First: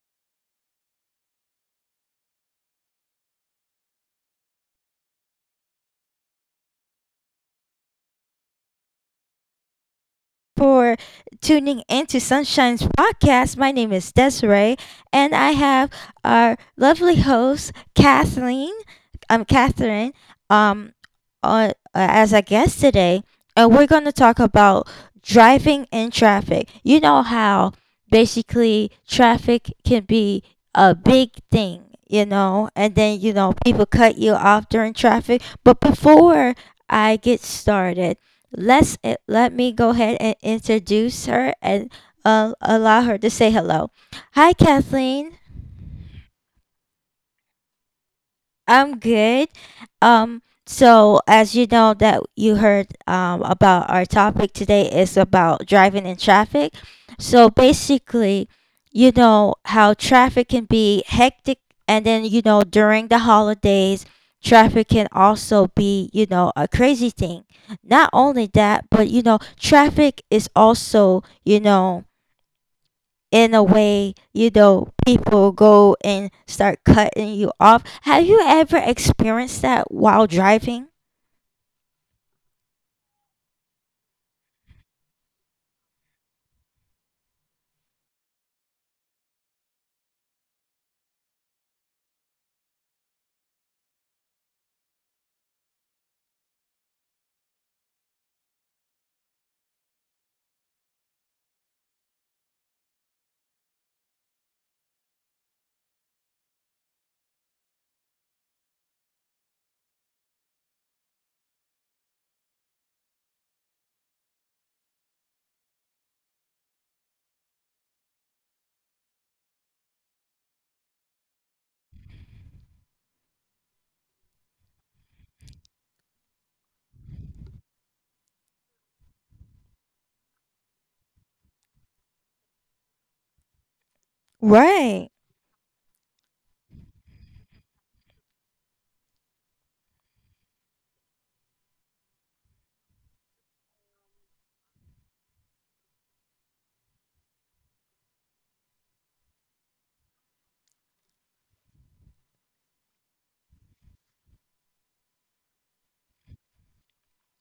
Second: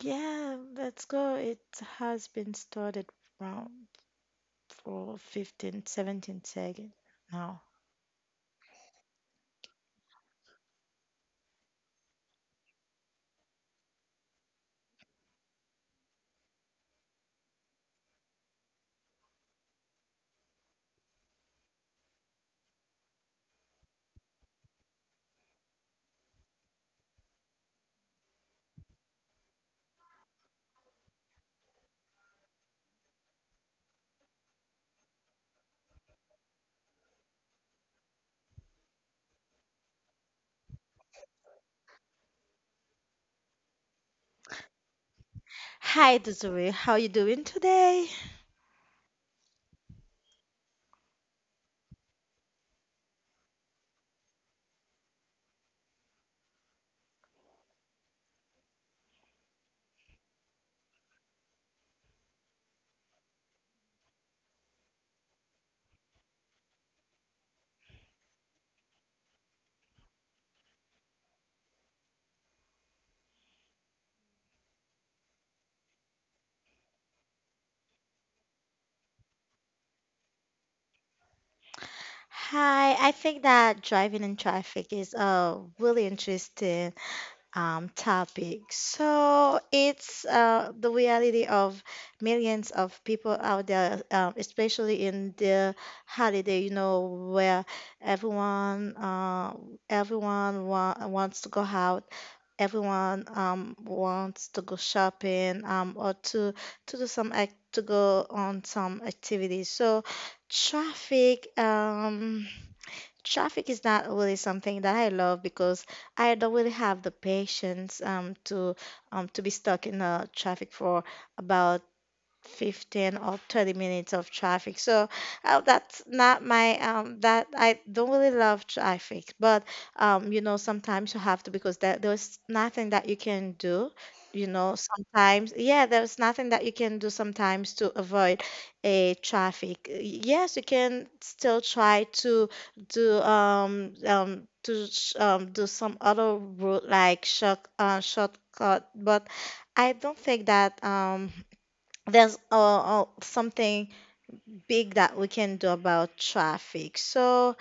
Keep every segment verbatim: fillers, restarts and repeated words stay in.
Yeah, let's go. It has been started around for fifteen, seventeen seconds now. For tuning into Sunshine's podcast. My name is Desiree, and I have our lovely host, Kathleen. I'm Catherine. Um, on, as a guest today, and we're going to talk about driving in traffic. You know how basically traffic can be a big thing, you know, and then you know people cut you off during traffic. But before I get started, let's eh, let me go ahead and introduce her and uh, allow her to say hello. Hi, Kathleen. Hi, Desiree. How you doing today? I'm good. Um, so as you know that you heard um about our topic today is about driving in traffic. So basically, you know how traffic can be hectic and then you know during the holidays, traffic can also be, you know, a crazy thing. Not only that, but you know, traffic is also, you know, in a way, you know, people go and start cutting you off. Have you ever experienced that while driving? Hi. I think that driving in traffic is a really interesting um, topic. So it's uh, the reality of millions of people out there, um, especially in the holiday, you know, where everyone uh, everyone wa- wants to go out. Everyone um wants to go shopping um or to to do some act to go on some activities. So traffic um traffic is not really something that I love because I don't really have the patience um to um to be stuck in a traffic for about fifteen or thirty minutes of traffic. So uh, that's not my um that I don't really love traffic. But um you know sometimes you have to because there, there's nothing that you can do, you know. Right, Sometimes, yeah, there's nothing that you can do sometimes to avoid a traffic. Yes, you can still try to do um um to sh- um do some other route like short uh shortcut, but I don't think that um there's uh, uh, something big that we can do about traffic. So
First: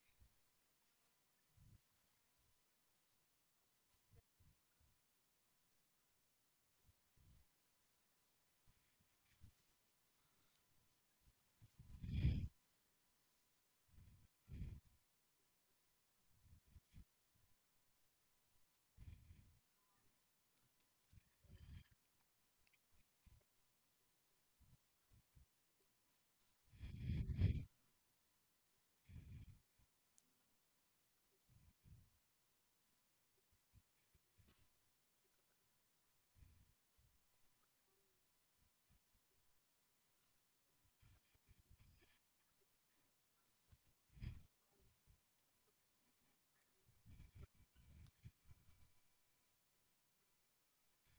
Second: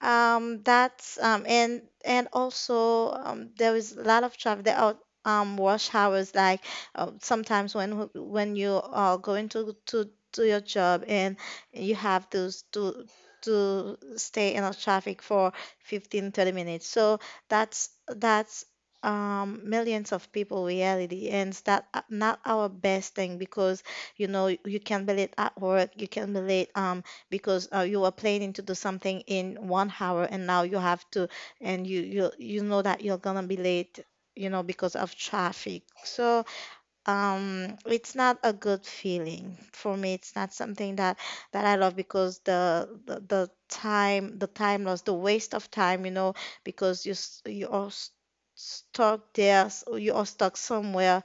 um, that's um, and and also, um, there is a lot of traffic. There are um, rush hours, like uh, sometimes when w- when you are going to to to your job, and you have to s- to to stay in a traffic for fifteen, thirty minutes. So that's that's um, millions of people reality, and it's that not not our best thing because you know you can be late at work, you can be late. Um, because uh, you were planning to do something in one hour, and now you have to, and you you you know that you're gonna be late, you know, because of traffic. So um it's not a good feeling for me. It's not something that that I love because the the, the time the time loss, the waste of time, you know. Because you s- you are s- stuck there, s- you are stuck somewhere,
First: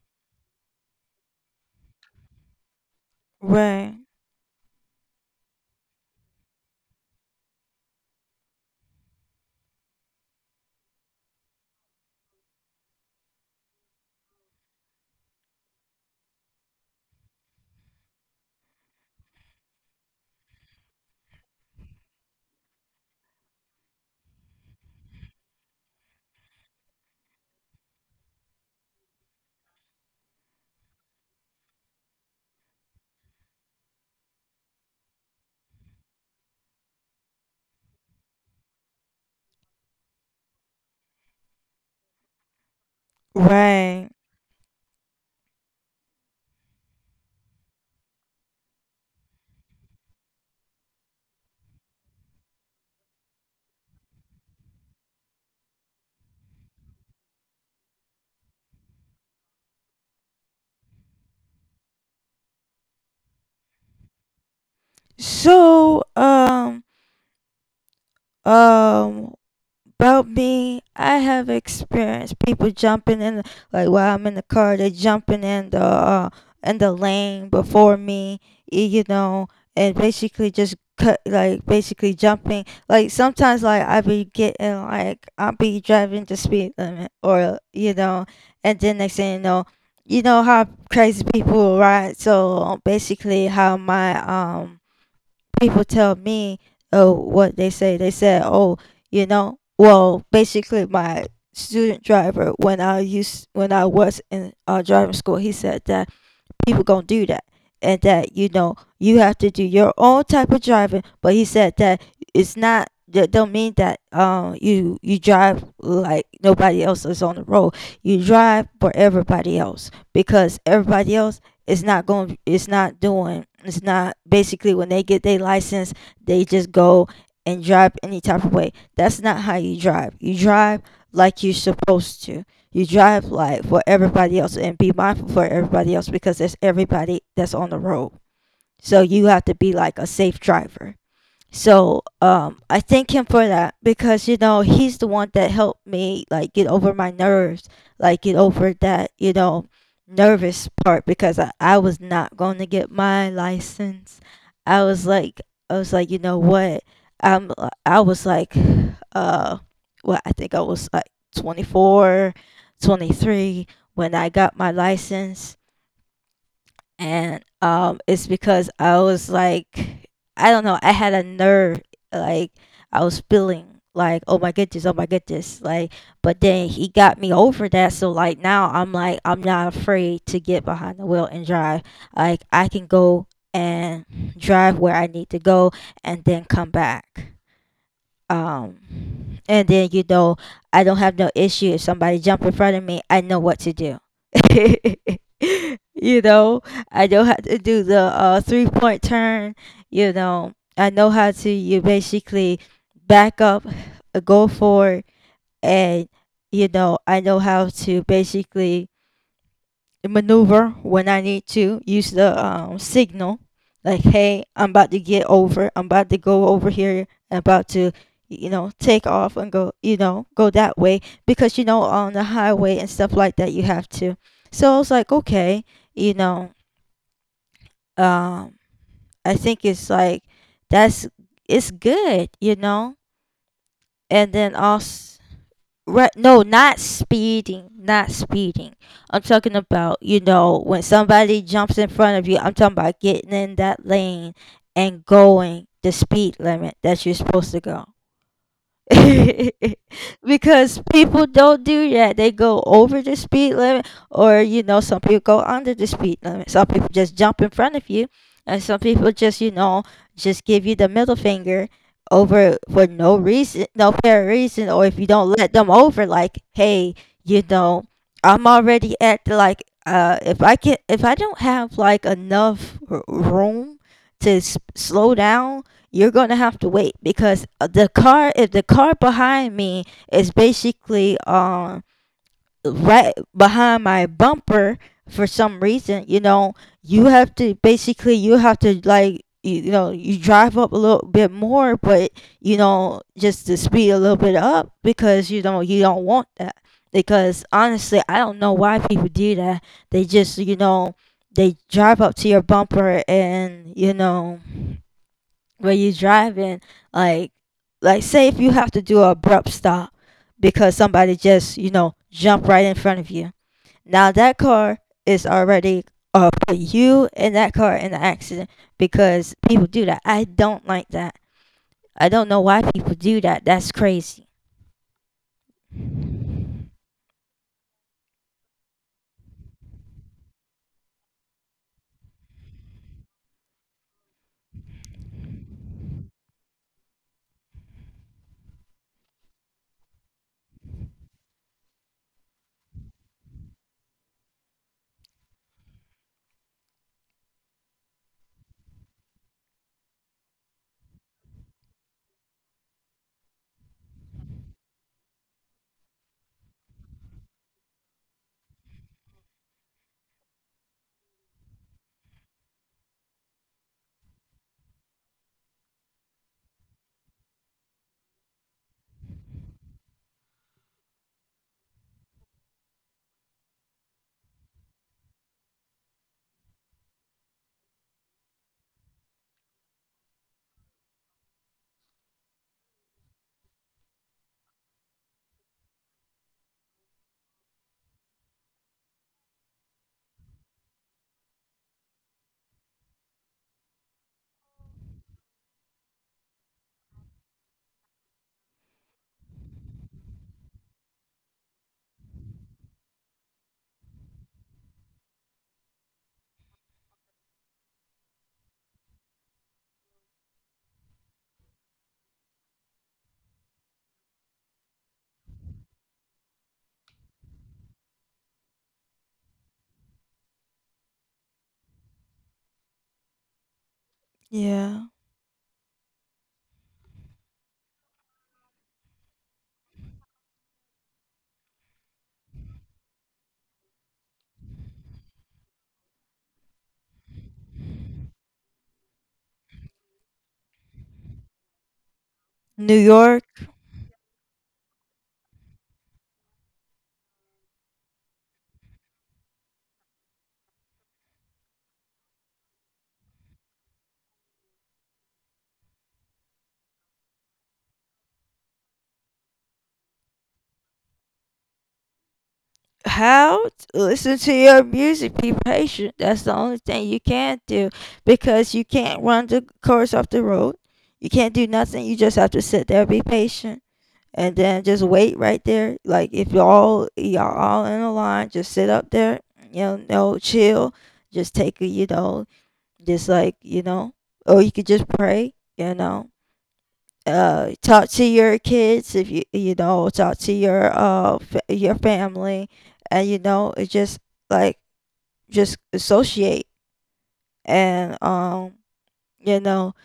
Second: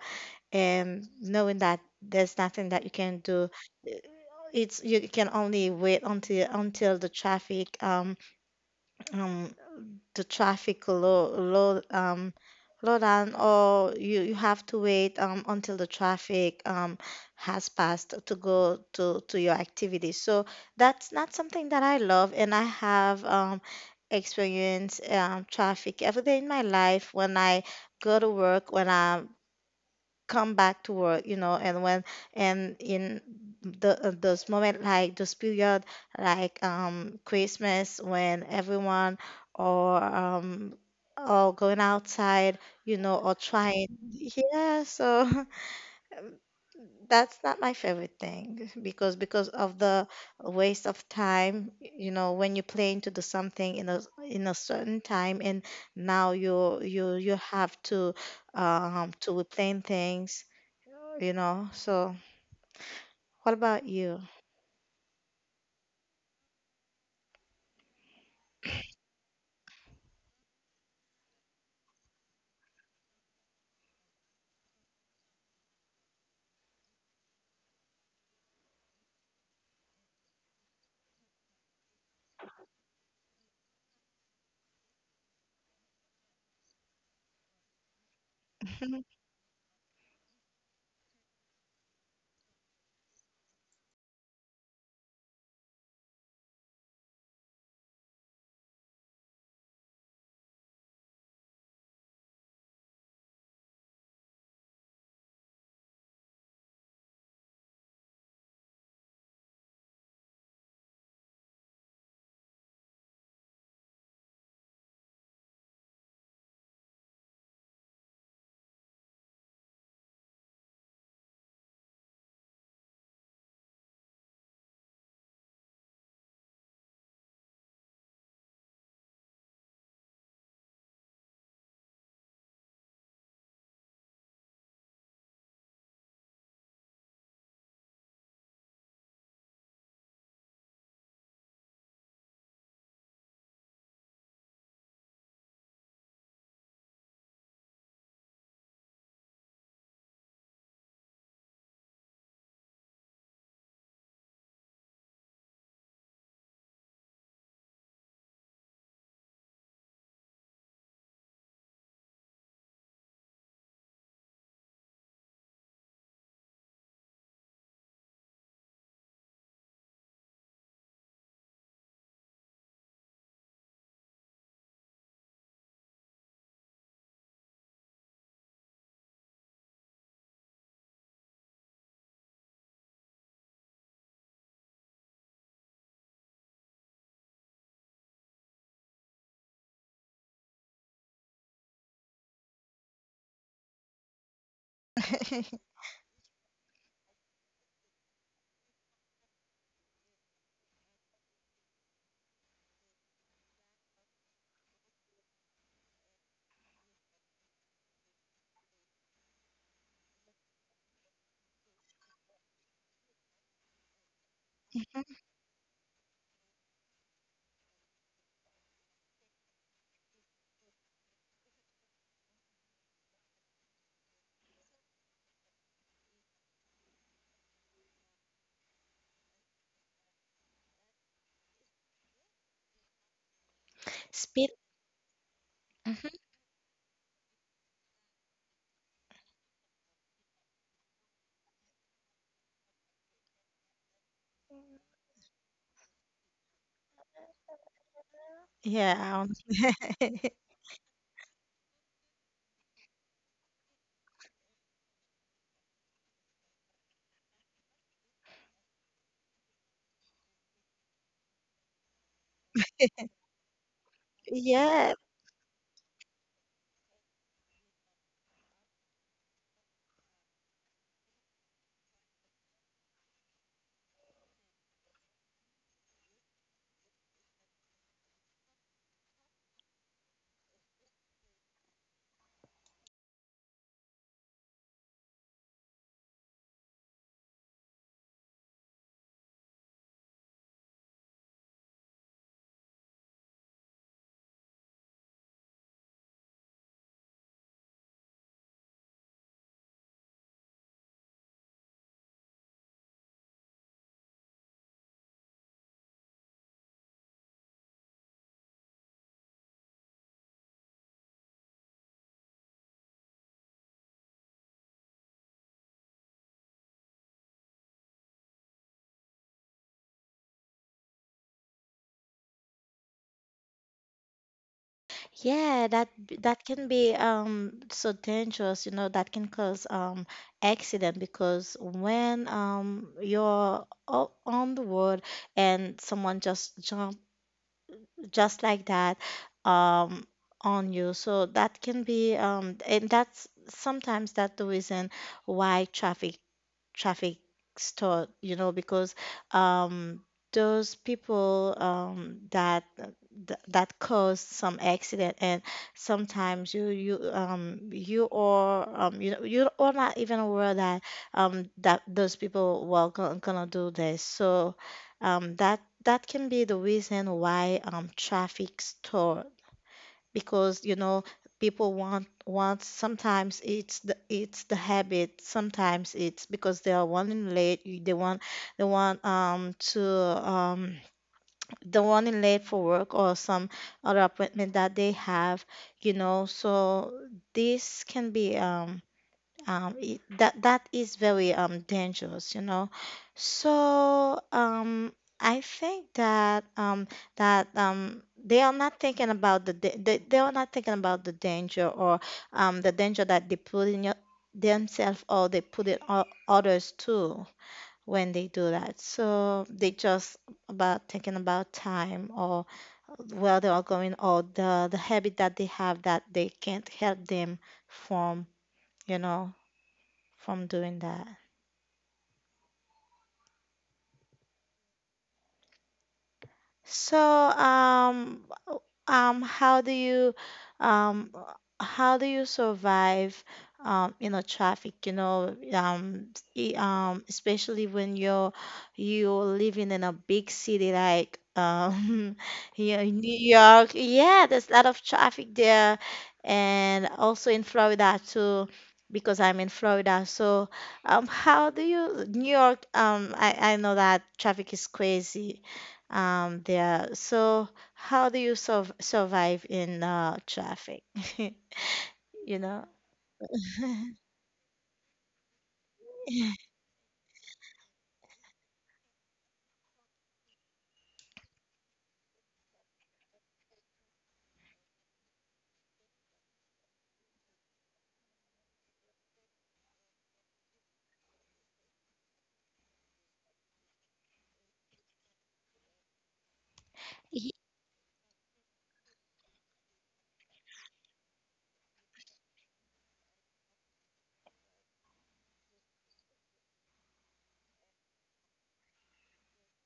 and knowing that there's nothing that you can do. uh, right, it's you can only wait until until the traffic, um um the traffic low low um low down. Or you you have to wait um until the traffic um has passed to go to to your activity. So that's not something that I love. And I have um experienced um traffic every day in my life when I go to work, when I come back to work, you know. And when, and in the, uh, those moment, like those period, like um Christmas, when everyone, or um or going outside, you know, or trying. right. Yeah, so that's not my favorite thing because because of the waste of time, you know, when you plan to do something in a in a certain time, and now you you you have to um to plan things, you know. So what about you? So, um, um, about me, I have experienced people jumping in, like while I'm in the car, they jumping in the uh, in the lane before me, y- you know, and basically just cut, like basically jumping. Like sometimes, like I be getting, like I'll be driving the speed limit, or you know, and then next thing you know, you know how crazy people ride. So basically, how my um people tell me, oh, what they say. They said, oh, you know, well, basically my student driver when I used when I was in uh, driving school, he said that people gonna do that and that you know you have to do your own type of driving, but he said that it's not that don't mean that um you you drive like nobody else is on the road. You drive for everybody else because everybody else is not going, it's not doing, it's not basically when they get their license. They just go and drive any type of way. That's not how you drive. You drive like you're supposed to. You drive like for everybody else and be mindful for everybody else, because there's everybody that's on the road. So you have to be like a safe driver. So um, I thank him for that, because you know he's the one that helped me like get over my nerves, like get over that you know nervous part, because I, I was not going to get my license. I was like, I was like, you know what, I'm, I was like, uh well, I think I was like twenty-four, twenty-three when I got my license. And um it's because I was like, I don't know, I had a nerve, like I was feeling like, oh my goodness, oh my goodness, like, but then he got me over that. So like now I'm like, I'm not afraid to get behind the wheel and drive. Like I can go and drive where I need to go and then come back. um, and then you know I don't have no issue if somebody jump in front of me. I know what to do. You know, I know how to do the uh, three point turn. You know, I know how to, you basically back up, go forward, and you know I know how to basically maneuver when I need to use the um, signal. Like, hey, I'm about to get over, I'm about to go over here, I'm about to, you know, take off and go, you know, go that way. Because, you know, on the highway and stuff like that, you have to. So I was like, okay, you know, um, I think it's like, that's, it's good, you know? And then Speed. also, right, Mhm. no, not speeding, not speeding. I'm talking about, you know, when somebody jumps in front of you, I'm talking about getting in that lane and going the speed limit that you're supposed to go. Yeah. Because people don't do that. They go over the speed limit, or you know, some people go under the speed limit. Some people just jump in front of you, and some people just, you know, just give you the middle finger over for no reason, no fair reason. Yeah. Or if you don't let them over, like, hey, you know, I'm already at the, like, uh, if I can, if I don't have like enough r- room to s- slow down, you're going to have to wait, because uh, the car if the car behind me is basically um right behind my bumper for some reason, you know, you have to basically, you have to like, you, you know, you drive up a little bit more, but you know, just to speed a little bit up, because you know you don't want that. Because honestly I don't know why people do that. They just, you know, they drive up to your bumper, and you know, where you driving, like like say if you have to do a abrupt stop because somebody just, you know, jumped right in front of you. Now that car is already uh put you and that car in the accident, because people do that. I don't like that. I don't know why people do that. That's crazy. Yeah, that b- that can be um so dangerous, you know, that can cause um accident because when um you're o- on the road and someone just jump, just like that, um on you. So that can be um and that's sometimes, that's the reason why traffic, traffic store, you know, because um, those people, um, that th- that cause some accident. And sometimes you you um you are, um you know, you are not even aware that um that those people were gonna, gonna do this. So um that that can be the reason why um traffic store because, you know, people want, want sometimes it's the, it's the habit. Sometimes it's because they are running late, you- they want, they want um to um they are running late for work, or some other appointment that they have, you know. So this can be um um it, that that is very um dangerous, you know. So um I think that um that um they are not thinking about the da- they, they are not thinking about the danger, or um the danger that they put in your, themselves, or they put in o- others too when they do that. So they just about thinking about time, or where they are going, or the the habit that they have, that they can't help them from, you know, from doing that. Yeah. So, um, w- um, how do you, um, how do you survive, um, you know, traffic, you know, um, e- um, especially when you're you're living in a big city like, um, you know, New New York, York. Yeah, there's a lot of traffic there, and also in Florida too. Because I'm in Florida. So, um, how do you New York? Um, I I know that traffic is crazy, um, there. So how do you sur- survive in uh, traffic? You know. how to listen to your music, be patient, that's the Y- only thing you can do. Because you can't run the course off the road, you can't do nothing, you just have to sit there, be patient, and then just wait right there. Like if y'all y'all all in a line, just sit up there, you know, no chill, just take a, you know, just like, you know, or you could just pray, you know, uh, talk to your kids, if you you know, talk to your uh fa- your family, and you know, it just, like, just associate. And um you know,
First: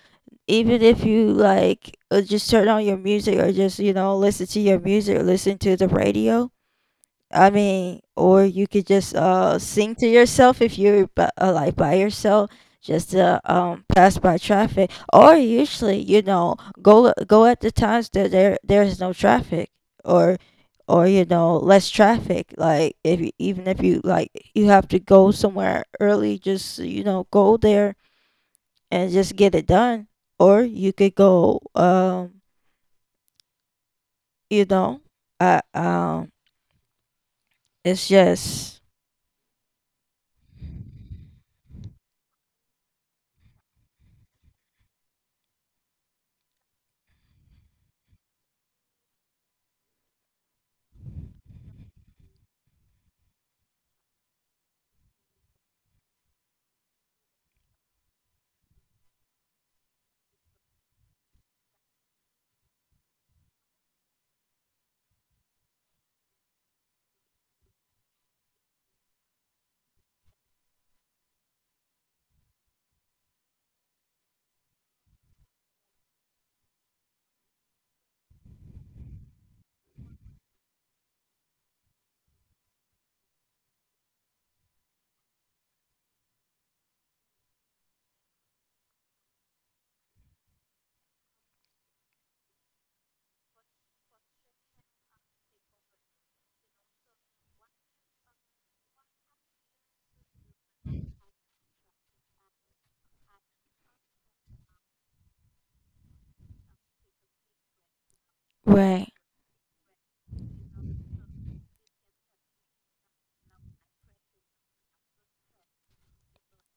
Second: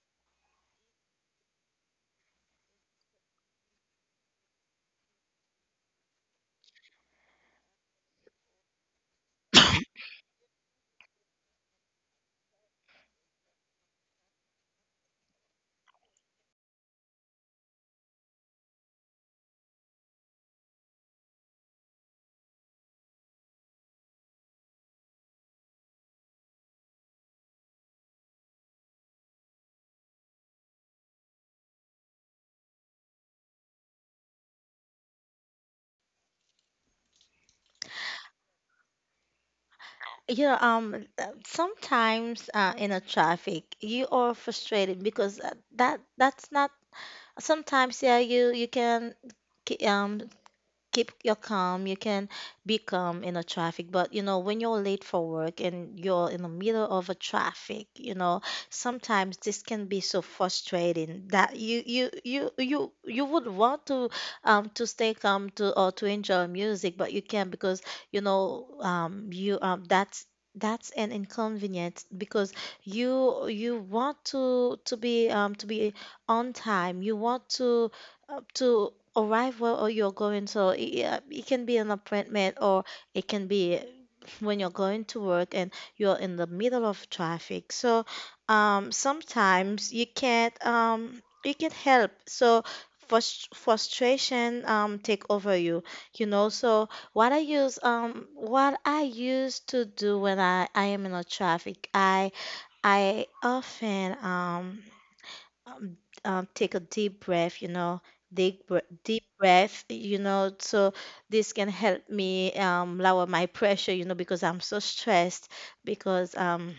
even if you like, uh, just turn on your music, or just you know listen to your music, listen to the radio. I mean, or you could just uh sing to yourself if you're by, uh, like by yourself, just to um pass by traffic. Or usually, you know, go uh, go at the times that there there is no traffic, or or you know less traffic. Like if you- even if you like, you have to go somewhere early, just you know, go there and just get it done. Or you could go um you know uh um it's just You know. um, uh, sometimes uh, in a traffic, you are frustrated because uh, that that's not. Sometimes, yeah, you you can k- um keep your calm. You can be calm in a traffic, but you know when you're late for work and you're in the middle of a traffic, you know, sometimes this can be so frustrating that you you you you you would want to um to stay calm, to, or to enjoy music, but you can't because you know um you um that's, that's an inconvenience. Because you you want to to be um to be on time. You want to up to arrive where, or you're going. So it, yeah, it can be an appointment, or it can be when you're going to work and you're in the middle of traffic. So um, sometimes you can't, um, you can't help. So frus- frustration, um, take over you, you know. So what I use, um what I used to do when I I am in a traffic, I I often um um, um, take a deep breath, you know, deep br- right, deep breath, you know. So this can help me, um, lower my pressure, you know, because I'm so stressed because, um,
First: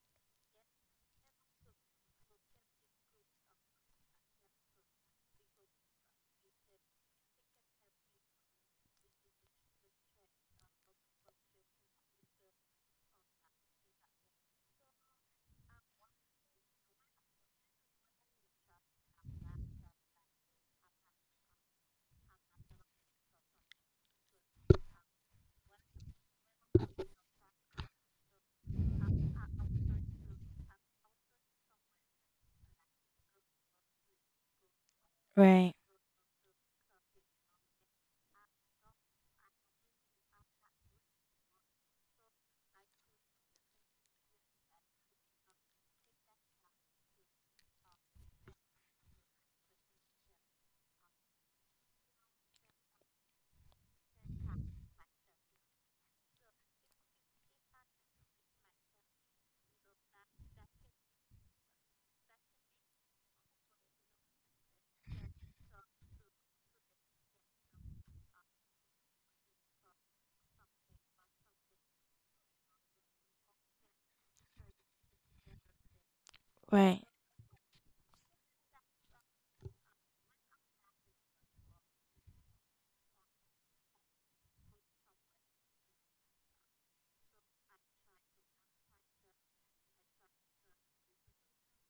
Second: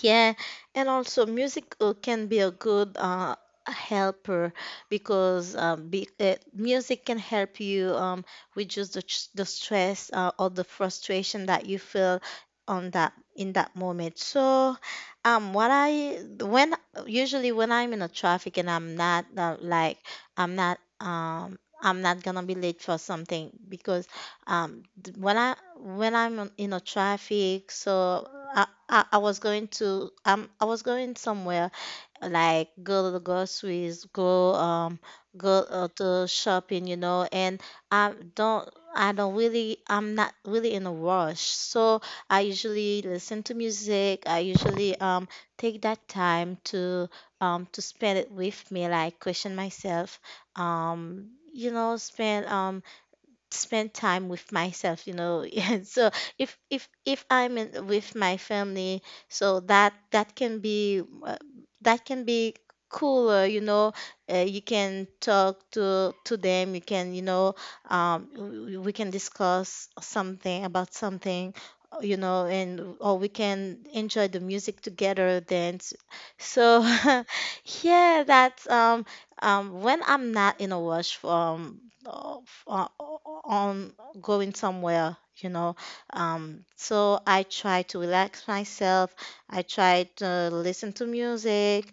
yeah. And also, music uh, can be a good uh, helper because uh, be, uh, music can help you, um, reduce the, ch- the stress, uh, or the frustration that you feel on that, in that moment. So, um, what I, when usually when I'm in a traffic and I'm not uh, like, I'm not um. I'm not gonna be late for something because um, th- when I when I'm in a traffic. So uh, I, I was going to um I was going somewhere, like go to the groceries, go um go right, uh, to shopping, you know. And I don't I don't really, I'm not really in a rush. So I usually listen to music. I usually um take that time to um to spend it with me, like question myself, um you know, spend um spend time with myself, you know. Yeah, so if if if I'm in, with my family, so that that can be uh, that can be cooler, you know. Uh, you can talk to to them, you can, you know, um we, we can discuss something about something, uh, you know. And, or we can enjoy the music together then, so. right. Yeah, that's um um, when I'm not in a rush from uh, f- uh, on going somewhere, you know. Um, so I try to relax myself. I try to listen to music.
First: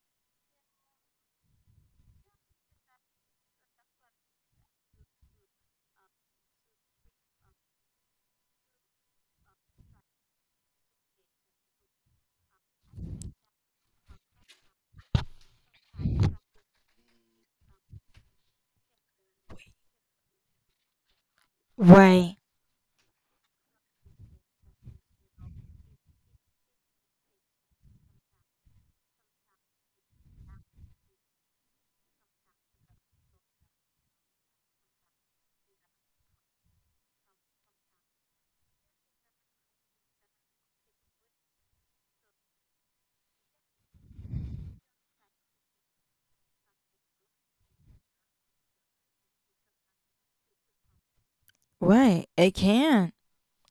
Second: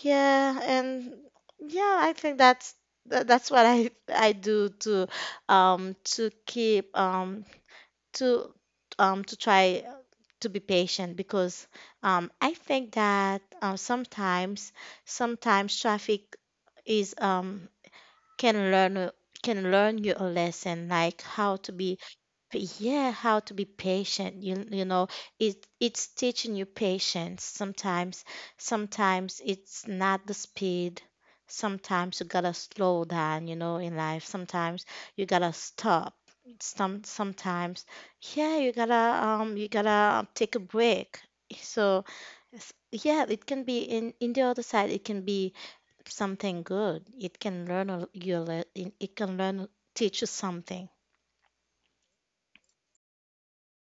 Yeah. And yeah, I think that's tha- that's what I I do to, um to keep, um to, um to try to be patient because um I think that um sometimes sometimes traffic is um can learn a- can learn you a lesson, like how to be. Right, But yeah, how to be patient. You you know, it it's teaching you patience. Sometimes sometimes it's not the speed. Sometimes you gotta slow down, you know, in life. Sometimes you gotta stop. Some sometimes, yeah, you gotta um you gotta take a break. So s- yeah, it can be in, in the other side. It can be something good. It can learn a- you le- it it can learn, teach you something. right. It can,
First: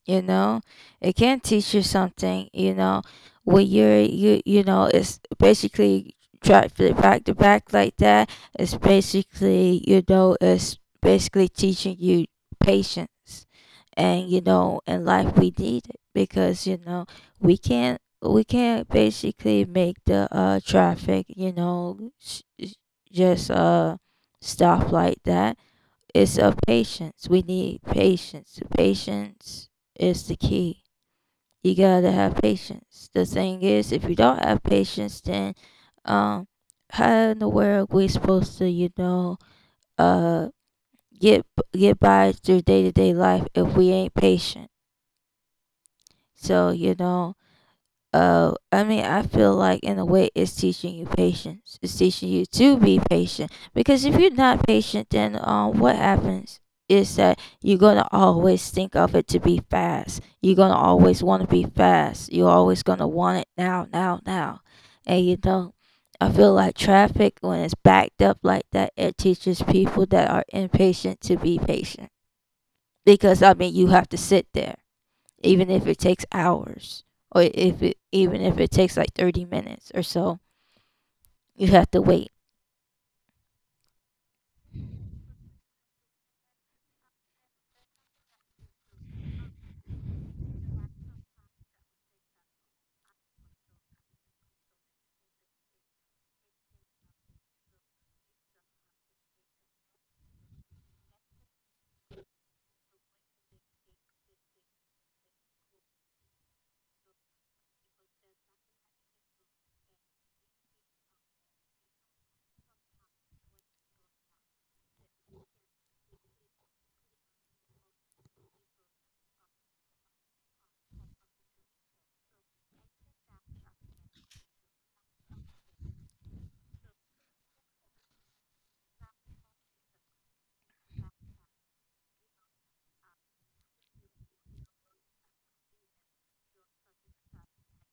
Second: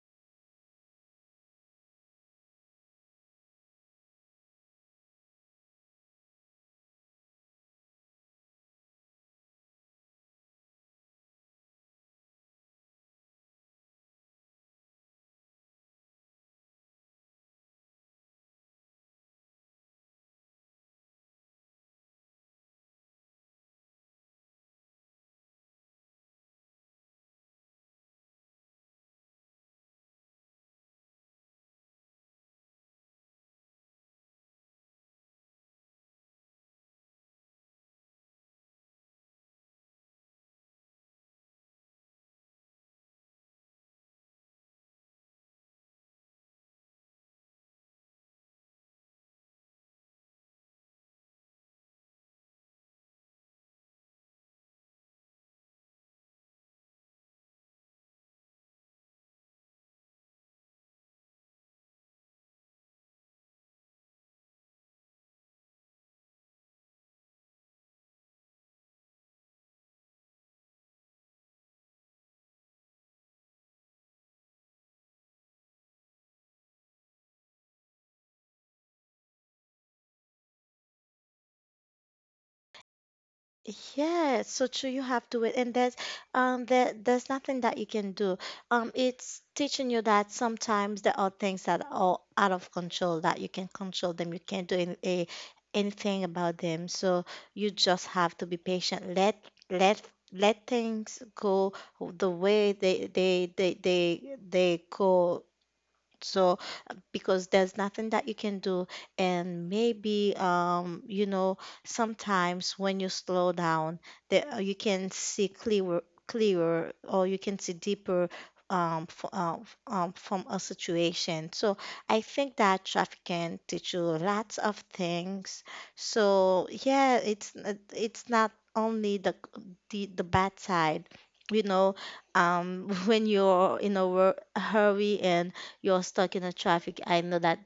you know, it can teach you something, you know, when you're, you you know, it's basically try flip back to back like that. It's basically you know, it's basically teaching you patience. And you know, in life we need it, because you know we can't we can't basically make the uh traffic, you know, s- s- just uh stop like that. It's a patience. We need patience. Patience is the key. You gotta have patience. The thing is, if you don't have patience, then um, how in the world we supposed to, you know, uh, get get by through day to day life if we ain't patient? So you know, oh, I mean, I feel like in a way it's teaching you patience. It's teaching you to be patient, because if you're not patient, then um, what happens is that you're gonna always think of it to be fast. You're gonna always want to be fast. You're always gonna want it now, now, now, and you don't. I feel like traffic when it's backed up like that, it teaches people that are impatient to be patient. Because I mean, you have to sit there, even if it takes hours, or if it, even if it takes like thirty minutes or so, you have to wait. Yes, so true. You have to wait, and there's um there, there's nothing that you can do. Um, it's teaching you that sometimes there are things that are out of control that you can control them. You can't do any, a, anything about them. So you just have to be patient. Let let let things go the way they they they they they go. So, because there's nothing that you can do. And maybe, um, you know, sometimes when you slow down, there, uh, you can see clearer, clearer, or you can see deeper. Um, f- uh, f- um, from a situation. So I think that traffic can teach you lots of things. So yeah, it's n- it's not only the the, the bad side, you know, um, when you're in a wor- hurry and you're stuck in a traffic. I know that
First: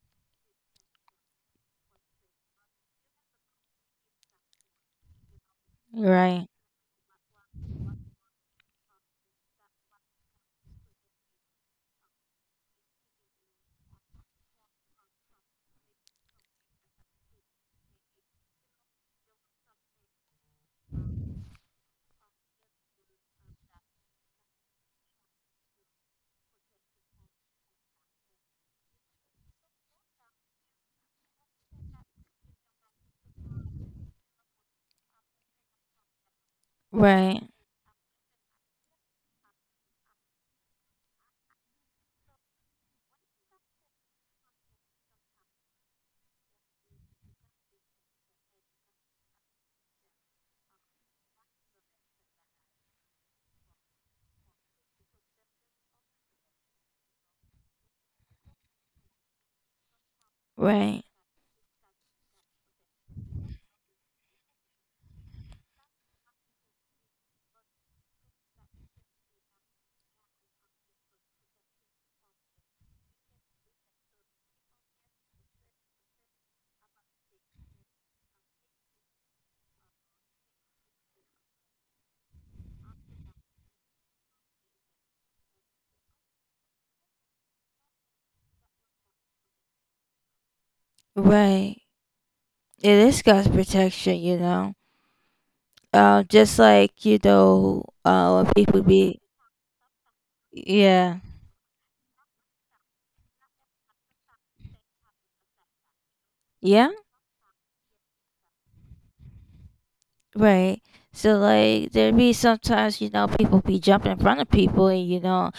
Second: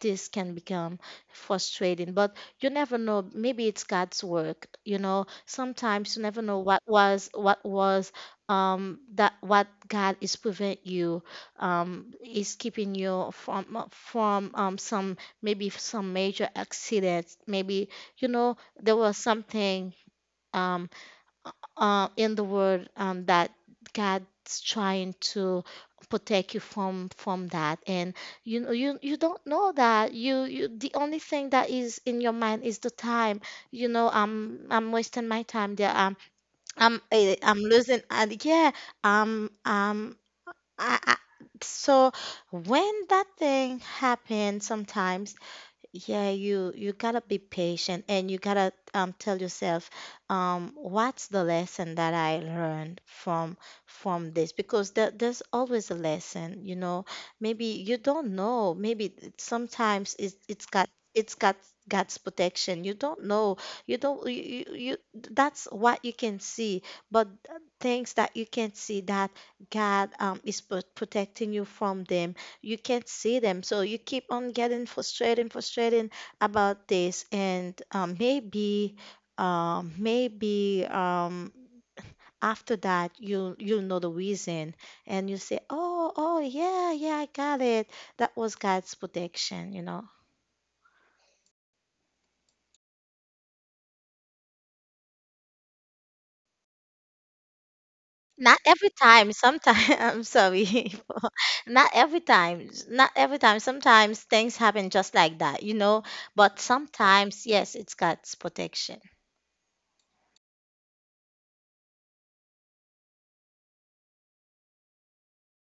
this can become frustrating, but you never know. Maybe it's God's work. You know, sometimes you never Right, know what was what was um that what God is prevent you um is keeping you from from um some maybe some major accidents. Maybe you know there was something. Um, uh, in the world, um, that God's trying to protect you from from that. And you know, you you don't know that you you the only thing that is in your mind is the time. You know, i'm i'm wasting my time there. I'm i'm eh, right, I'm losing. And Yeah. Um um I, I so when that thing happens, sometimes, yeah, you you gotta be patient and you gotta, um, tell yourself, um, what's the lesson that I learned from from this? Because there, there's always a lesson, you know. Maybe you don't know. Maybe it- sometimes it's it's got right, it's got God's protection. You don't know. You don't you, you you- That's what you can see, but things that you can see that God, um, is pro- protecting you from them, you can't see them. So you keep on getting frustrated and frustrated about this. And, um, maybe um, maybe, um, after that you you know the reason, and you say, oh, oh yeah, yeah I got it. That was God's protection, you know. right. It is God's protection, you know. um just like you know Not uh when every people time. be, Sometimes. I'm sorry. yeah, Not every time, not every time. Sometimes things happen just like that, you know. But yeah, sometimes yes, it's God's protection. right. So like there be sometimes, you know, people be jumping in front of people and you know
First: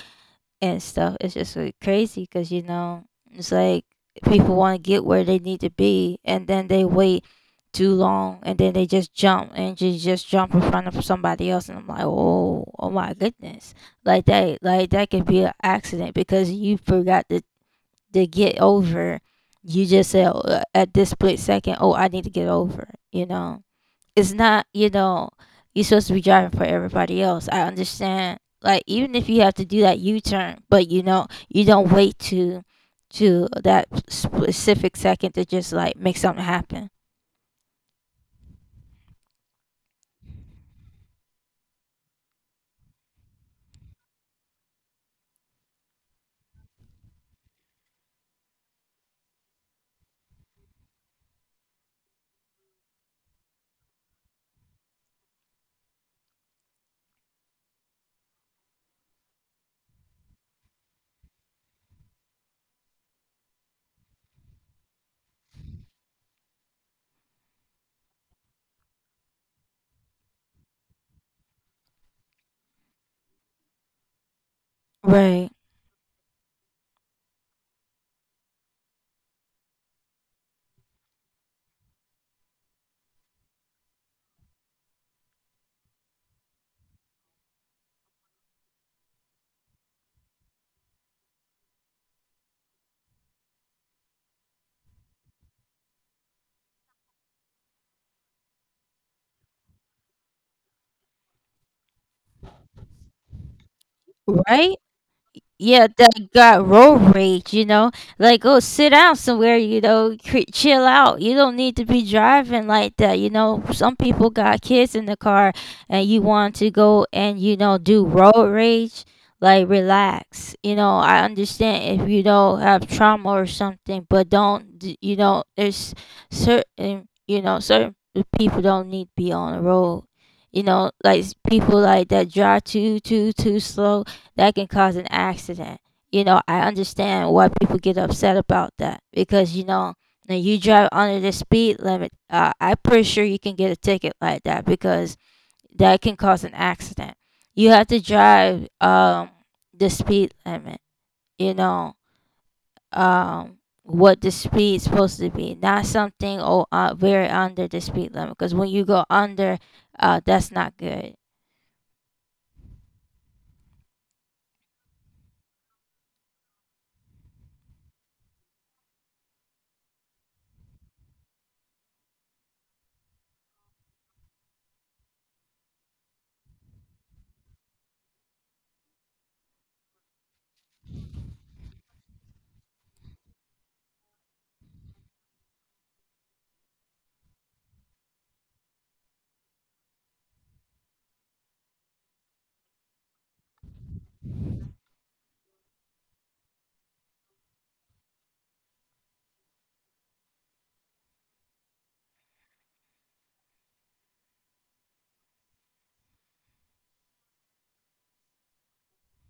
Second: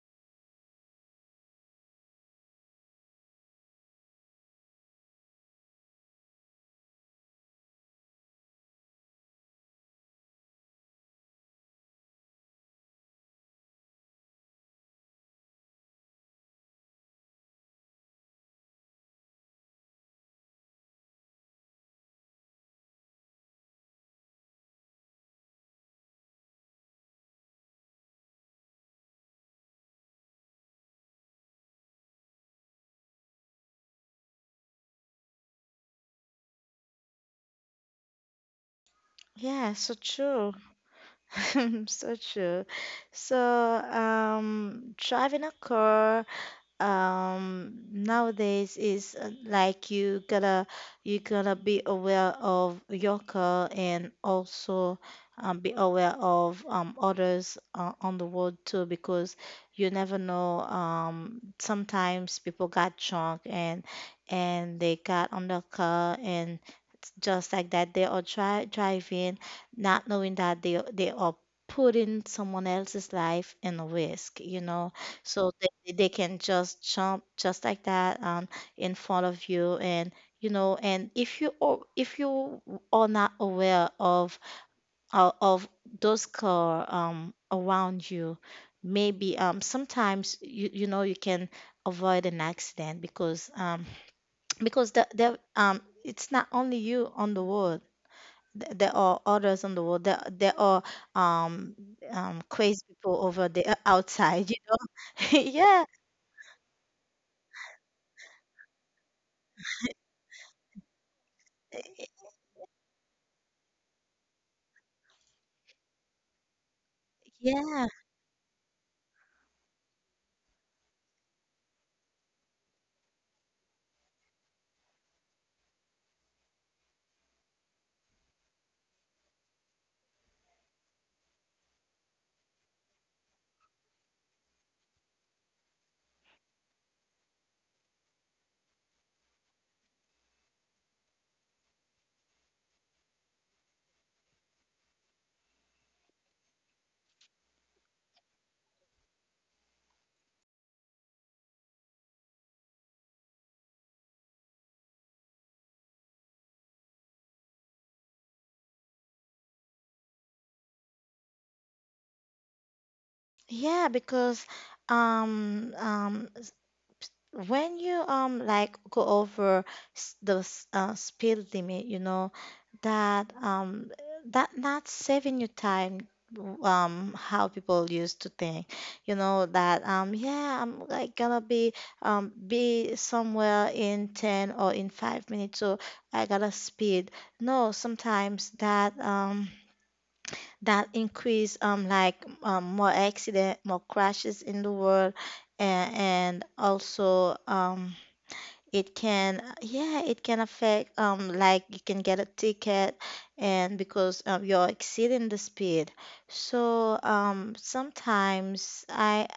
and stuff. It's just like crazy, because you know it's like people want to get where they need to be, and then they wait too long, and then they just jump and just just jump in front of somebody else, and I'm like, oh, oh my goodness, like that, like that could be an accident, because you forgot to to get over. You just said oh, uh, at this split second, oh, I need to get over, you know it's not you know You're supposed to be driving for everybody else. I understand, like, even if you have to do that U-turn, but you know you don't wait to to that specific second to just like make something happen. Yeah, so true. So true. So, um, driving a car, um, nowadays is, uh, like, you gotta you gotta be aware of your car and also, um, be aware of, um, others, uh, on the road too, because you never know. Um, sometimes people got drunk, and and they got on the car, and just like that they are dri- driving, not knowing that they they are putting someone else's life in risk, you know. Right. So they, they can just jump just like that, um in front of you. And you know, and if you are if you are not aware of of of those car um around you, maybe, um sometimes, you you know, you can avoid an accident. Because, um because the, the um it's not only you on the road. Th- there are others on the world. There, there are, um um crazy people over there, uh, outside. Right. Yeah, Yeah. that got road rage, you know, like, oh, sit down somewhere, you know, cre- chill out. You don't need to be driving like that. You know, some people got kids in the car and you want to go and, you know, Yeah, do road rage. Like, relax. You know, I understand if you don't have trauma or something, but don't d- you know, there's certain, you know, certain people don't need to be on the road. You know, like people like that drive too too too slow. That can cause an accident. You know, I understand why people get upset about that because, you know, when you drive under the speed limit, uh, I'm pretty sure you can get a ticket like that because that can cause an accident. You have to drive um the speed limit. You know, um what the speed's supposed to be, not something, oh, uh, very under the speed limit, because when you go under, uh, that's not good. yeah, because, um um when you, um like, go over s- the s- uh, speed limit, you know, that um that not saving you time, um how people used to think. You know, that um yeah, I'm like gonna be, um be somewhere in ten or in five minutes, so I gotta speed. No, sometimes that, um that increase, um like, um more accident, more crashes in the world. And, and also, um it can, yeah, it can affect, um like, you can get a ticket. And because, um, you're exceeding the speed. So, um sometimes i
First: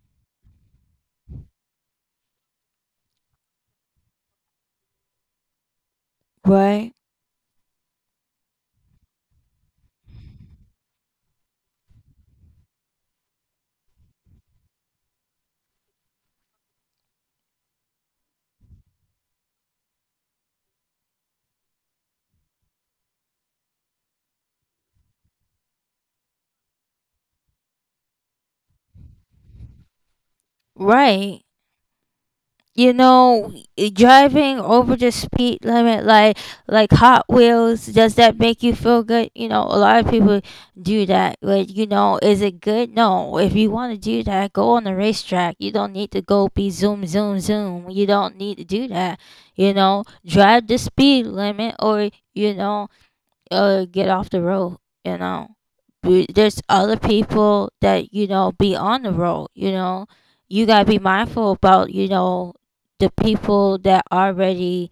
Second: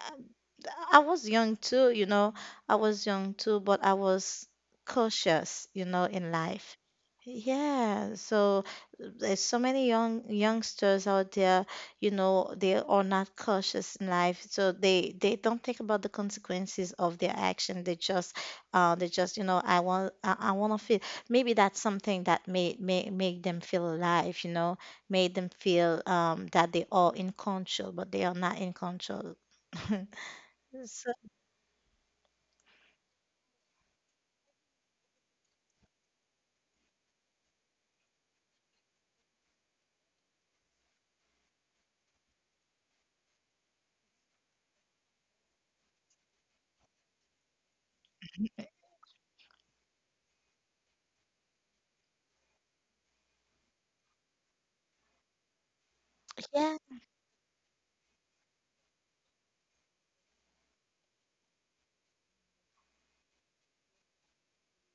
I was young too, you know. I was young too, but I was cautious, you know, in life. Right. Yeah, so there's so many young youngsters out there, you know, they are not cautious in life. So they they don't think about the consequences of their action. They just, uh they just, you know, I want I, I want to feel, maybe that's something that may, may make them feel alive, you know, made them feel, um that they are in control, but they are not in control. So, Right. you know y- Driving over the speed limit, like like Hot Wheels, does that make you feel good? You know, a lot of people do that, but, you know, is it good? No. If you want to do that, go on the racetrack. You don't need to go be zoom zoom zoom. You don't need to do that. You know, drive the speed limit, or, you know, uh get off the road. You know, Be- there's yeah, other people that, you know, be on the road. You know, you got to be mindful about, you know, the people that already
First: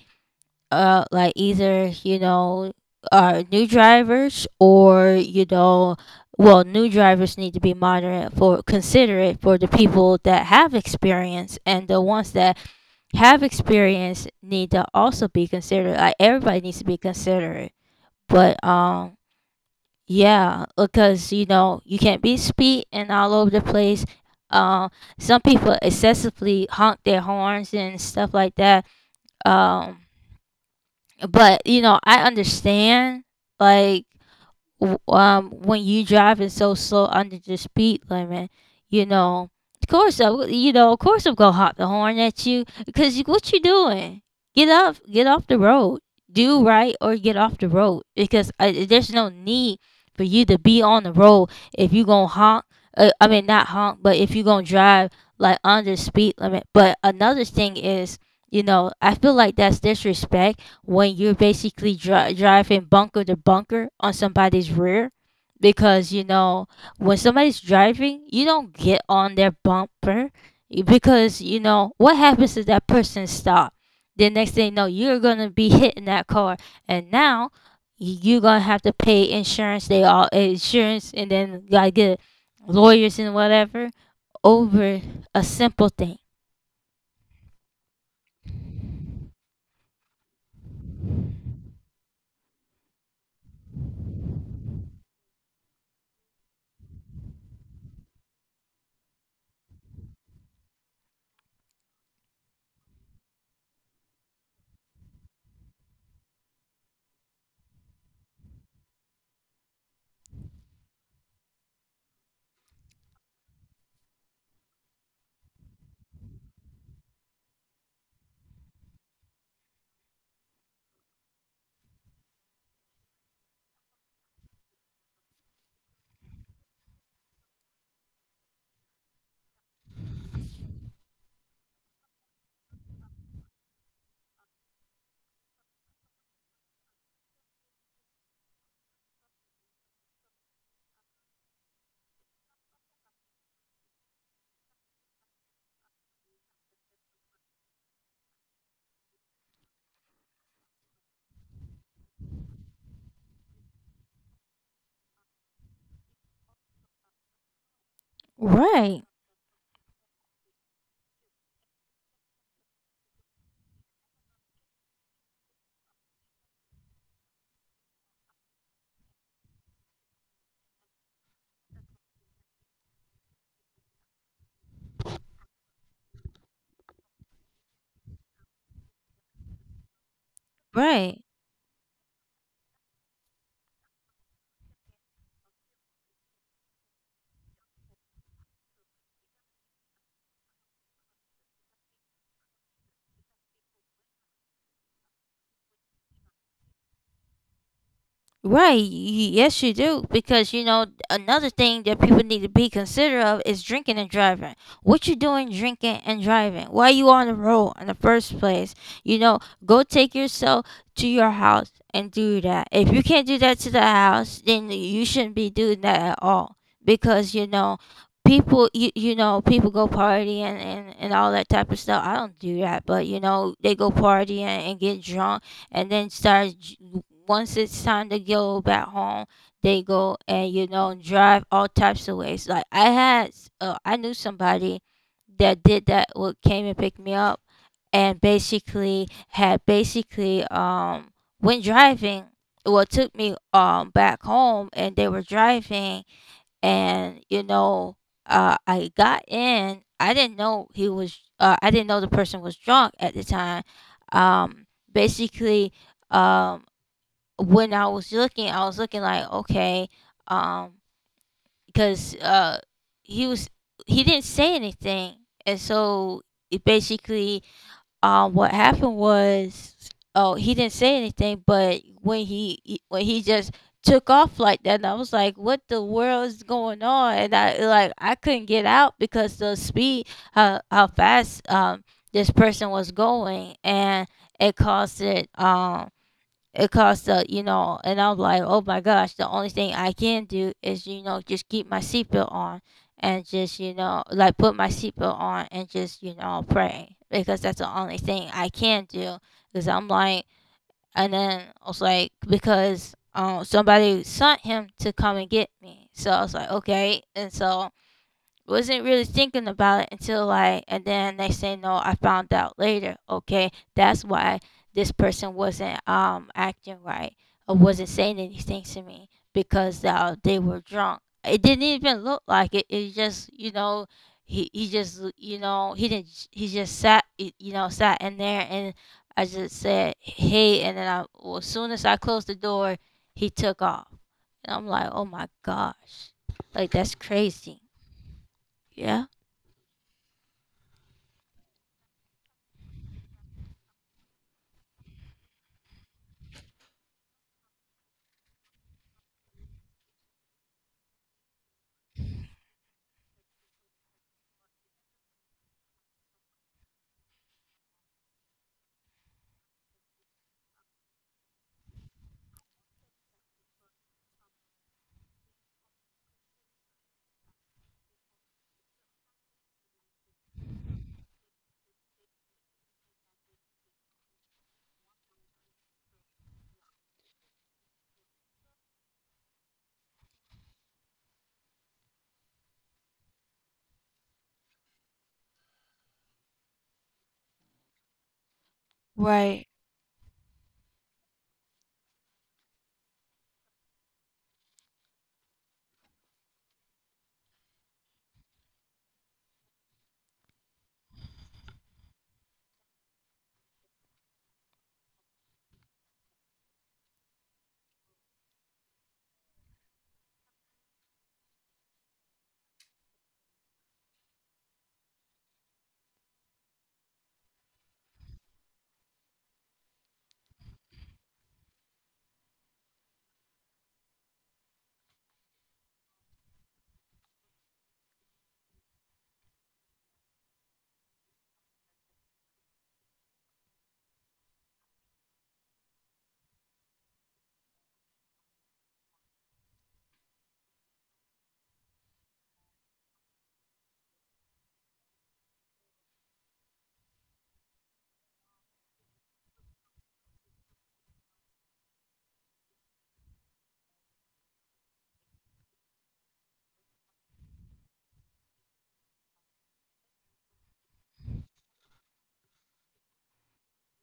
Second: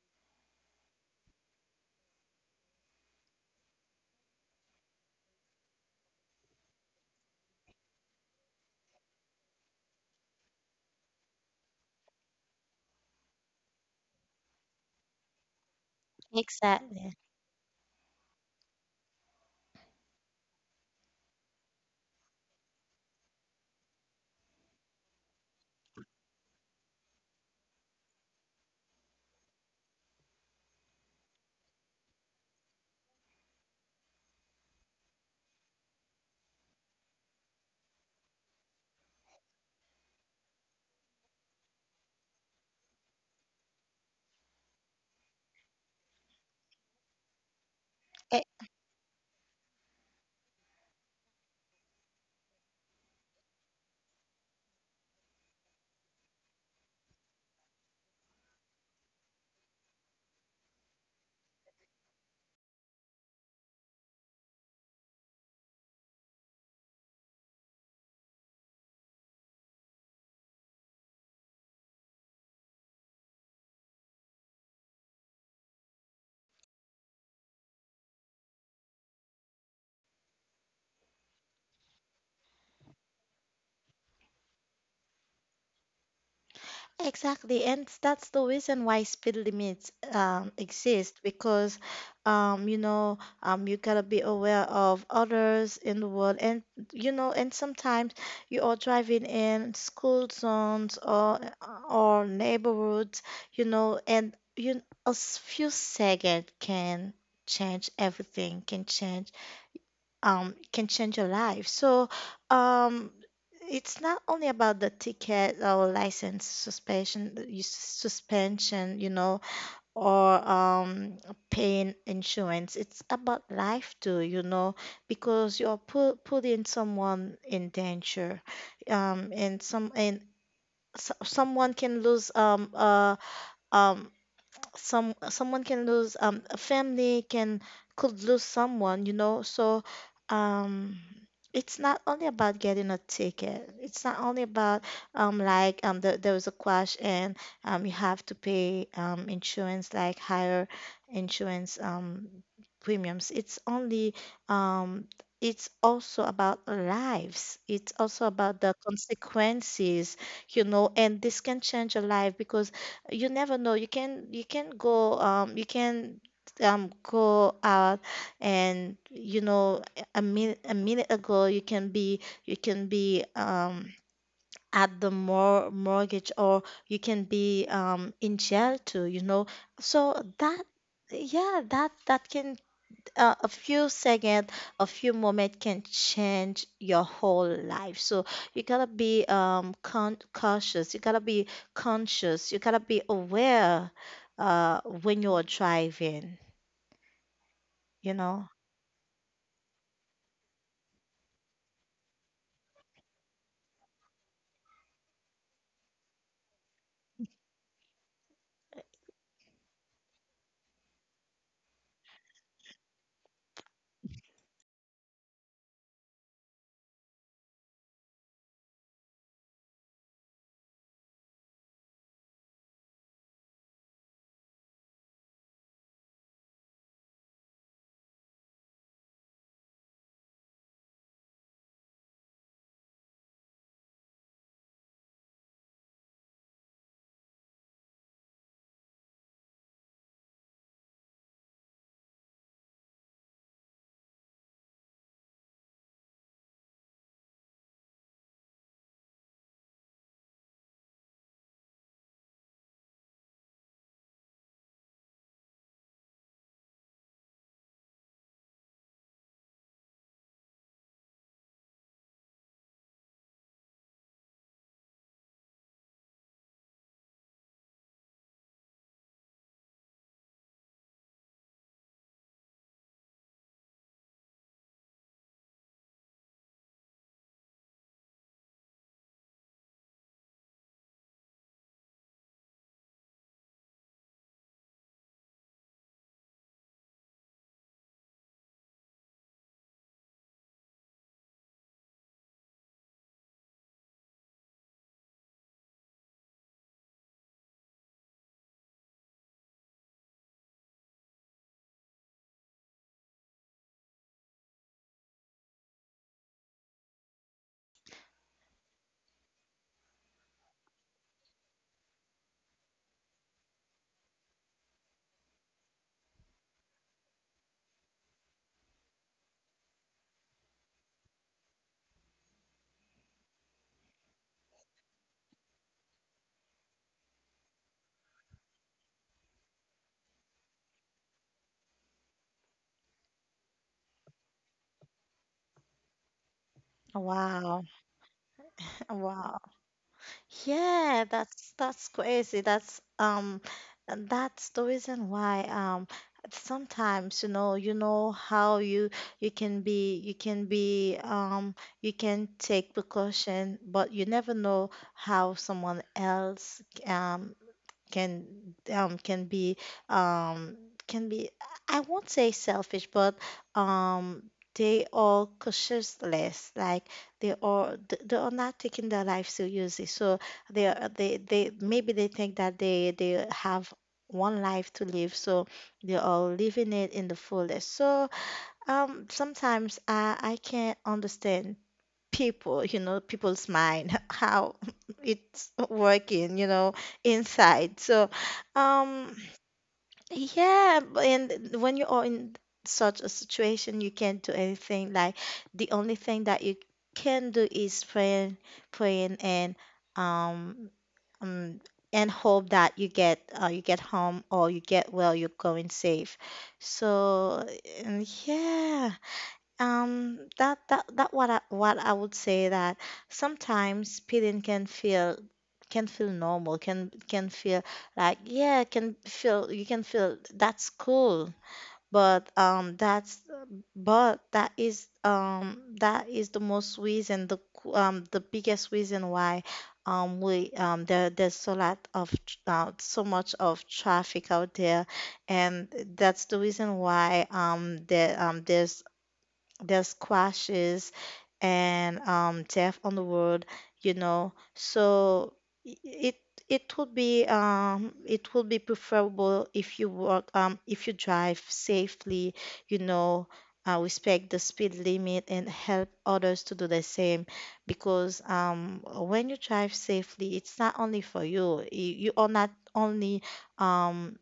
uh like, either, you know, are new drivers, or, you know, well, new drivers need to be moderate for considerate for the people that have experience, and the ones that have experience need to also be considerate. Like, everybody needs to be exactly. considerate. But um yeah, because, you know, you can't be speeding all over the place. Um, some people excessively honk their horns and stuff like that. Um, but you know I understand, like, w- um when you driving so slow under the speed limit, you know, of course, I, w- you know, of course, I'm gonna hop the horn at you because you, what you doing? Get up, get off the road, do right, or get off the road E- because I, there's no need for you to be on the road if you gonna honk. Uh, I mean, not honk, but if you gonna drive like under the speed limit. But another thing is, you know, I feel like that's disrespect when you're basically dri- driving bunker to bunker on somebody's rear, because, you know, when somebody's driving, you don't get on their bumper, y- because you know what happens if that person stop, the next thing you know, you're gonna be hitting that car, and now, y- you're gonna have to pay insurance, they all, eh, insurance, and then gotta get lawyers and whatever over a simple thing. Exactly. And that's the reason why speed limits, um, exist. Because, um, you know, um, you gotta be aware of others in the world. And, you know, and sometimes you are driving in school zones, or or neighborhoods, you know. And you, a s- few seconds can change everything, can change, um, can change your life. So, um, it's not only about the ticket or license suspension, you- suspension, you know, or, um, paying insurance. It's about life too, you know. Because you're put, putting someone in danger, um, and some and so, someone can lose, um, uh, um, some someone can lose, um a family can could lose someone, you know. So, um it's not only about getting a ticket, it's not only about, um like um the, there was a crash and, um you have to pay, um insurance, like, higher insurance, um premiums. It's only, um it's also about lives, it's also about the Right. consequences, you know. And this can change a life. Because you never know, you can you can go, um you can um go out, and you know, a minute, a minute ago, you can be you can be, um at the mor mortgage, or you can be, um in jail too, you know. So that, Right. yeah, that that can, uh, a few second, a few moment can change your whole life. So you gotta be, um con- cautious, you gotta be conscious, you gotta be aware, uh when you're driving, you know. Right. y- Yes, you do. Because, you know, another thing that people need to be considerate of is drinking and driving. What you doing drinking and driving? Why you on the road in the first place? You know, go take yourself to your house and do that. If you can't do that to the house, then you shouldn't be doing that at all. Because, you know, people, you, you know, people go partying and, and all that type of stuff. I don't do that, but you know, they go partying and get drunk, and then start, once it's time to go back home, they go and, you know, drive all types of ways. Like I had, s- uh, I knew somebody that did that. What came and picked me up, and basically had basically um went driving. Well, took me um back home, and they were driving, and you know, uh, I got in. I didn't know he was. Uh, I didn't know the person was drunk at the time. Um, basically, um when I was looking, I was looking like, okay, um, because uh, he was, he didn't say anything, and so it basically, um, what happened was, oh, he didn't say anything, but when he he- when he just took off like that, and I was like, what the world is going on? And I like I couldn't get out because the speed, how how fast um this person was going, and it caused it um it costs, uh, you know, and I'm like, oh my gosh, the only thing I can do is, you know, just keep my seatbelt on, and just, you know, like put my seatbelt on, and just, you know, pray, because that's the only thing I can do. Because I'm like, and then I was like, because um, somebody sent him to come and get me. So I was like, okay. And so wasn't really thinking about it until like, and then they say, no, I found out later, okay, that's why this person wasn't um acting right or wasn't saying anything to me because uh, they were drunk. It didn't even look like it. It just, you know, he, he just, you know, he didn't j- he just sat, y- you know, sat in there, and I just said hey, and then I well, as soon as I closed the door, he took off, and I'm like, oh my gosh, like that's Wow. crazy. Wow. Yeah. Yeah, that's that's crazy. That's, um that's the reason why, um sometimes, you know, you know how you you can be, you can be um you can take precaution, but you never know how someone else, um can um can be, um can be I won't say selfish, but, um they are cautious less. Like, they are th- they are not taking their life seriously. So they are they they maybe they think that they they have one life to live, so they are living it in the fullest. So, um sometimes I I can't understand people, you know, people's mind. How it's working, you know, inside. So, um Right, yeah, b- and when you are in such a situation, you can't do anything. Like, the only thing that you can do is praying, praying and, um um and hope that you get, uh, you get home, or you get well, you're going safe. So, and yeah, um, that that that what I, what I would say, that sometimes speeding can feel, can feel normal, can can feel, like, yeah, can feel, you can feel that's cool. But, um, that's but that is, um that is the most reason, the c- um the biggest reason why, um we um there there's so lot of tr- uh, so much of traffic out there. And that's the reason why, um there um there's there's squashes and, um, deaf on the world, you know. So, i- it it would be, um it would be preferable if you work um if you drive safely, you know, uh, respect the speed limit and help others to do the same. Because, um when you drive safely, it's not only for you. You, you are not only, um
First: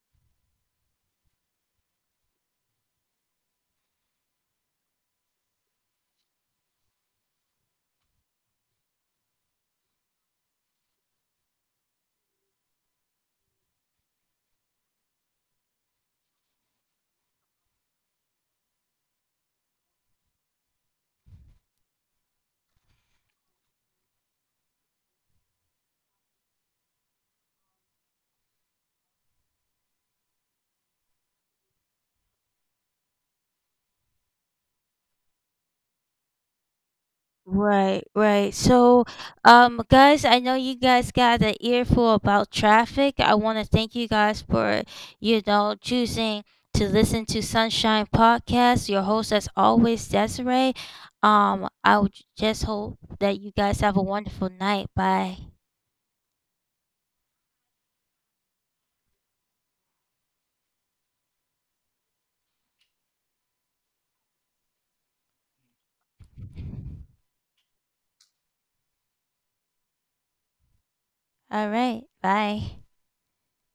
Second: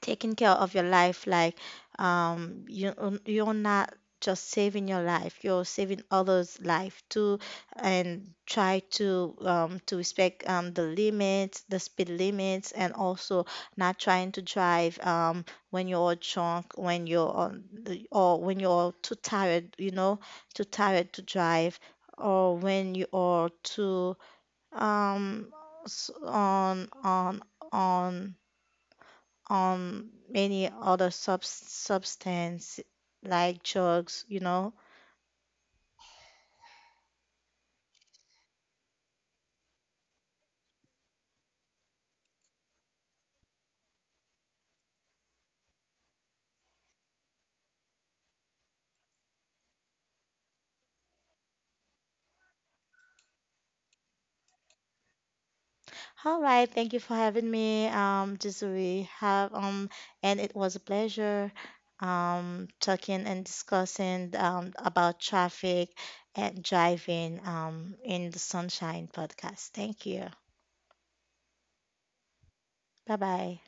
taking care of your life. Like, um you you're not just saving your life, you're saving others life too. And try to, um, to respect, um, the limits the speed limits. And also not trying to drive, um, when you're drunk, when you're on the- or when you're too tired, you know, too tired to drive. Or when you are too, um s- on on on on many other sub- substance, like drugs, you know. right, right. So, um, guys, I know you guys got an earful about traffic. I want to thank you guys for, you know, choosing to listen to Sunshine Podcast. Your host, as always, Desiree. Um, I would just hope that you guys have a wonderful night. Bye. All right, thank you for having me. Um, this we have um, and it was a pleasure, um talking and discussing, um about traffic and driving, um in the Sunshine podcast. Thank you. All right. Bye. Bye bye.